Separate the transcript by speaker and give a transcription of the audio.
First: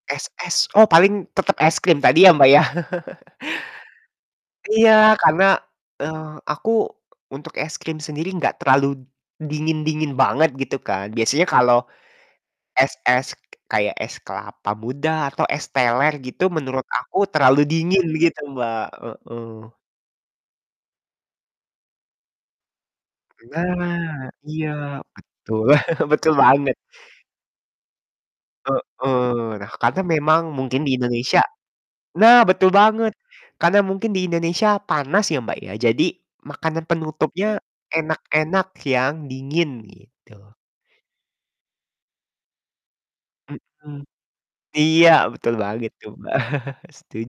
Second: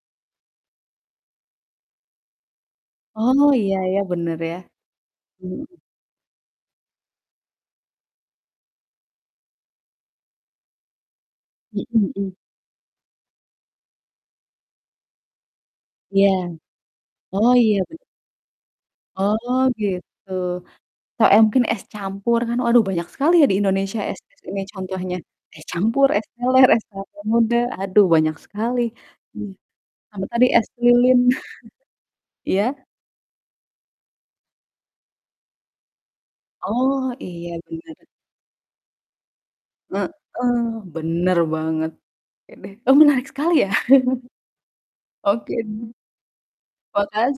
Speaker 1: Es-es, oh, paling tetep es krim tadi ya, Mbak, ya.
Speaker 2: Oh, iya iya, bener ya,
Speaker 1: Iya, karena,
Speaker 2: mhm.
Speaker 1: eee, aku untuk es krim sendiri gak terlalu dingin-dingin banget, gitu kan. Biasanya kalau
Speaker 2: Mhm mhm.
Speaker 1: es-es kayak es kelapa muda atau es teler
Speaker 2: Iya.
Speaker 1: gitu, menurut aku
Speaker 2: Oh,
Speaker 1: terlalu
Speaker 2: iya bener.
Speaker 1: dingin begitu, Mbak,
Speaker 2: Oh,
Speaker 1: heeh.
Speaker 2: gitu. Te m mungkin es campur kan, waduh, banyak sekali ya di Indonesia
Speaker 1: Nah,
Speaker 2: es-es ini
Speaker 1: iya,
Speaker 2: contohnya.
Speaker 1: betul,
Speaker 2: Es campur, es
Speaker 1: betul
Speaker 2: teler,
Speaker 1: banget.
Speaker 2: es kelapa muda, aduh, banyak sekali, iya.
Speaker 1: Heeh, nah, karena
Speaker 2: Sama
Speaker 1: memang
Speaker 2: tadi es
Speaker 1: mungkin di
Speaker 2: lilin.
Speaker 1: Indonesia nah,
Speaker 2: Iya?
Speaker 1: betul banget! Karena mungkin di Indonesia panas ya, Mbak, ya, jadi makanan
Speaker 2: Oh, iya,
Speaker 1: penutupnya
Speaker 2: bener.
Speaker 1: enak-enak yang dingin, gitu.
Speaker 2: Heeh, bener banget. Oke deh, oh, menarik sekali ya,
Speaker 1: Mhm, iya,
Speaker 2: oke,
Speaker 1: betul banget tuh, Mbak. Setuj
Speaker 2: makas